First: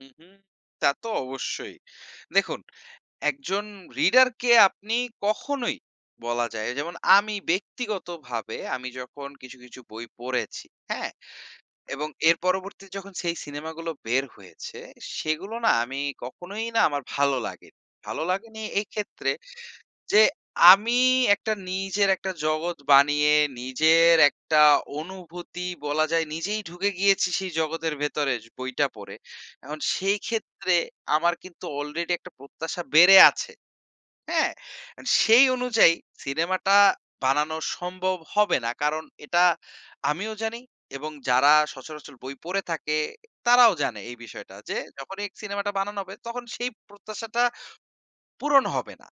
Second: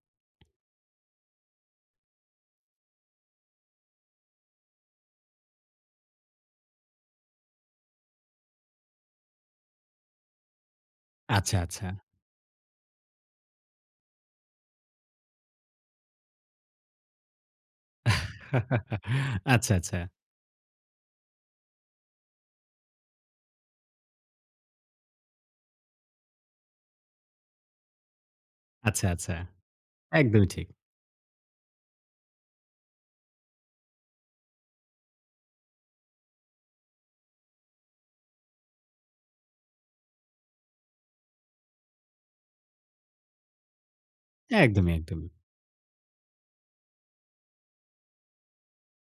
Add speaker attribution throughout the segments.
Speaker 1: হুম, হুম, তা তো অবশ্যই দেখুন, একজন reader কে আপনি কখনোই বলা যায় যেমন আমি ব্যক্তিগতভাবে আমি যখন কিছু, কিছু বই পড়েছি হ্যাঁ,
Speaker 2: আচ্ছা, আচ্ছা।
Speaker 1: এবং এর পরবর্তীতে যখন সেই সিনেমাগুলো বের হয়েছে সেগুলো না আমি কখনোই না আমার ভালো লাগেনি। ভালো লাগেনি এইক্ষেত্রে
Speaker 2: আচ্ছা, আচ্ছা।
Speaker 1: যে, আমি একটা নিজের একটা জগৎ বানিয়ে নিজের একটা অনুভূতি বলা যায় নিজেই ঢুকে গিয়েছি সেই জগতের ভেতরে যো বইটা
Speaker 2: আচ্ছা,
Speaker 1: পড়ে।
Speaker 2: আচ্ছা।
Speaker 1: এখন সেই
Speaker 2: একদমই ঠিক।
Speaker 1: ক্ষেত্রে আমার কিন্তু আলরেডি একটা প্রত্যাশা বেড়ে আছে। হ্যাঁ, সেই অনুযায়ী সিনেমাটা বানানো সম্ভব হবে না। কারণ এটা আমিও জানি এবং যারা সচরাচর বই পড়ে থাকে তারাও জানে এই বিষয়টা যে,
Speaker 2: একদমই,
Speaker 1: যখনই
Speaker 2: একদমই।
Speaker 1: সিনেমাটা বানানো হবে তখন সেই প্রত্যাশাটা পূরণ হবে না।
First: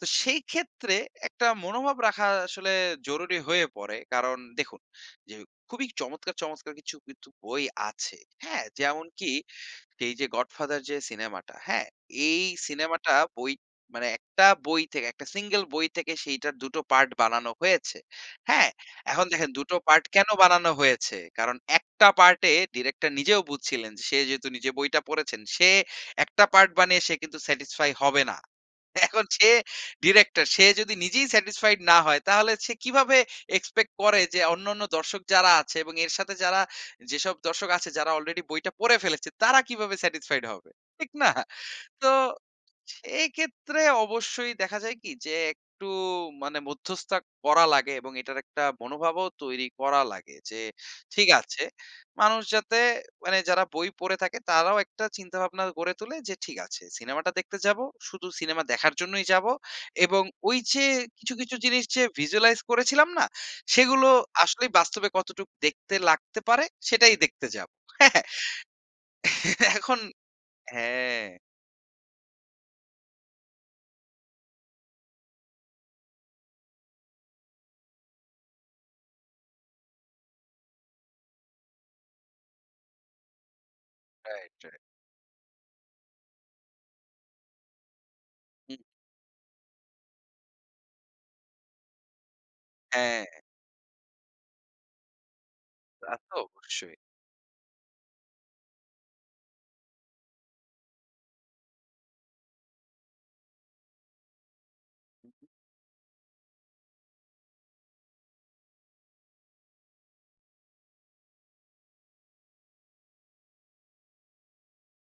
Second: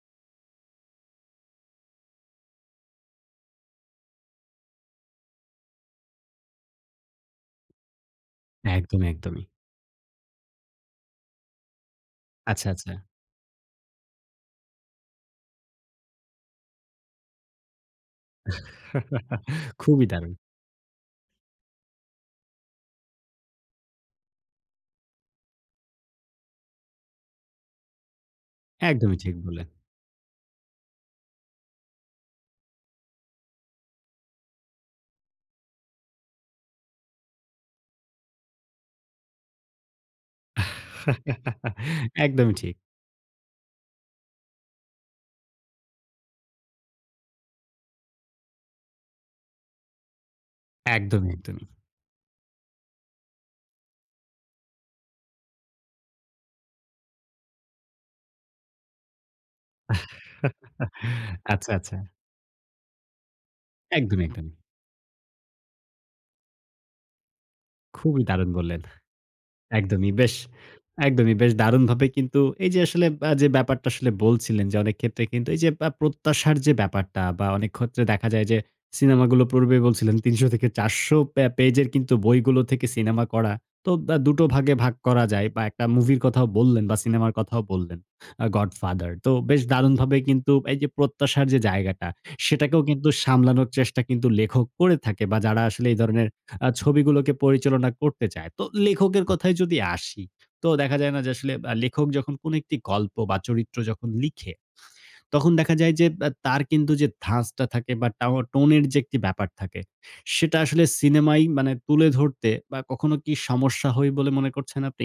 Speaker 1: তো সেই ক্ষেত্রে একটা মনোভাব রাখা আসলে জরুরি হয়ে পড়ে। কারণ দেখুন যে, খুবই চমৎকার, চমৎকার কিছু কিন্তু বই আছে। হ্যাঁ,
Speaker 2: একদমই,
Speaker 1: যেমনকি
Speaker 2: একদমই।
Speaker 1: এই যে, 'গডফাদার' যে, সিনেমাটা হ্যাঁ, এই
Speaker 2: আচ্ছা, আচ্ছা।
Speaker 1: সিনেমাটা বই মানে একটা বই থেকে মানে একটা সিঙ্গল বই থেকে সেইটার ২ টো পার্ট বানানো হয়েছে। হ্যাঁ, এখন দেখেন ২ টো পার্ট
Speaker 2: খুবই
Speaker 1: কেন
Speaker 2: দারুণ।
Speaker 1: বানানো হয়েছে? কারণ একটা পার্ট এ ডিরেক্টর নিজেও বুঝছিলেন সে যেহেতু নিজে বইটা পড়েছেন সে একটা পার্ট বানিয়ে সে কিন্তু satisfy হবে না।
Speaker 2: একদমই
Speaker 1: এখন
Speaker 2: ঠিক
Speaker 1: সে
Speaker 2: বললেন।
Speaker 1: ডিরেক্টর সে যদি নিজেই satisfied না হয় তাহলে সে কিভাবে expect করে যে, অন্যান্য দর্শক যারা আছে এবং এর সাথে যারা যেসব দর্শক আছে যারা আলরেডি বইটা পড়ে ফেলেছে তারা কিভাবে satisfied হবে। ঠিক না? তো
Speaker 2: একদমই ঠিক।
Speaker 1: সেই ক্ষেত্রে অবশ্যই দেখা যায় কি, যে, একটু মানে মধ্যস্থ করা লাগে এবং এটার একটা মনোভাবও তৈরি করা লাগে। যে, ঠিক
Speaker 2: একদমই,
Speaker 1: আছে
Speaker 2: একদমই।
Speaker 1: মানুষ যাতে মানে যারা বই পড়ে থাকে তারাও একটা চিন্তাভাবনা গড়ে তোলে যে, ঠিক আছে। সিনেমাটা দেখতে যাব, শুধু সিনেমা দেখার জন্যই যাবো। এবং ওই যে, কিছু, কিছু
Speaker 2: আচ্ছা,
Speaker 1: জিনিস
Speaker 2: আচ্ছা।
Speaker 1: যে, visualize করেছিলাম না সেগুলো
Speaker 2: একদমই, একদমই।
Speaker 1: আসলেই বাস্তবে কতটুকু দেখতে লাগতে পারে সেটাই দেখতে যাব হ্যাঁ,
Speaker 2: খুবই দারুণ বললেন,
Speaker 1: হ্যাঁ, এখন
Speaker 2: একদমই বেশ,
Speaker 1: হ্যাঁ।
Speaker 2: একদমই বেশ দারুণভাবে কিন্তু এই যে, আসলে আ ব্যাপারটা আসলে বলছিলেন, যে, অনেক ক্ষেত্রে কিন্তু এই যে, পা প্রত্যাশার যে, ব্যাপারটা বা অনেক ক্ষেত্রে দেখা যায় যে, সিনেমাগুলো পূর্বে বলছিলেন ৩০০ থেকে ৪০০ প্যা পেজের বইগুলো থেকে সিনেমা করা তো দা ২ টো
Speaker 1: রাইট,
Speaker 2: ভাগে
Speaker 1: রাইট।
Speaker 2: ভাগ করা যায় বা একটা মুভির কথাও বললেন বা সিনেমা কথাও বললেন, আ
Speaker 1: হুম।
Speaker 2: 'গডফাদার' তো বেশ দারুণভাবে কিন্তু এই যে, প্রত্যাশার যে, জায়গাটা সেটাকেও কিন্তু
Speaker 1: হ্যাঁ, হ্যাঁ।
Speaker 2: সামলানোর চেষ্টা কিন্তু লেখক করে থাকে বা যারা আসলে এই
Speaker 1: তা
Speaker 2: ধরনের
Speaker 1: তো
Speaker 2: আ
Speaker 1: অবশ্যই।
Speaker 2: ছবিগুলোকে পরিচালনা করতে চায়। তো লেখকের কথায় যদি আসি, তো দেখা যায় না যে, আসলে আ লেখক যখন কোন একটি গল্প বা চরিত্র যখন লিখে, তখন দেখা যায় যে, ব্যা তার কিন্তু যে, ধাঁচটা ধাসটা থাকে বা টাও টোন এর যে, একটি ব্যাপার থাকে, সেটা আসলে সিনেমাই মানে তুলে ধরতে বা কখনো কি সমস্যা হয় বলে মনে করছেন আপনি?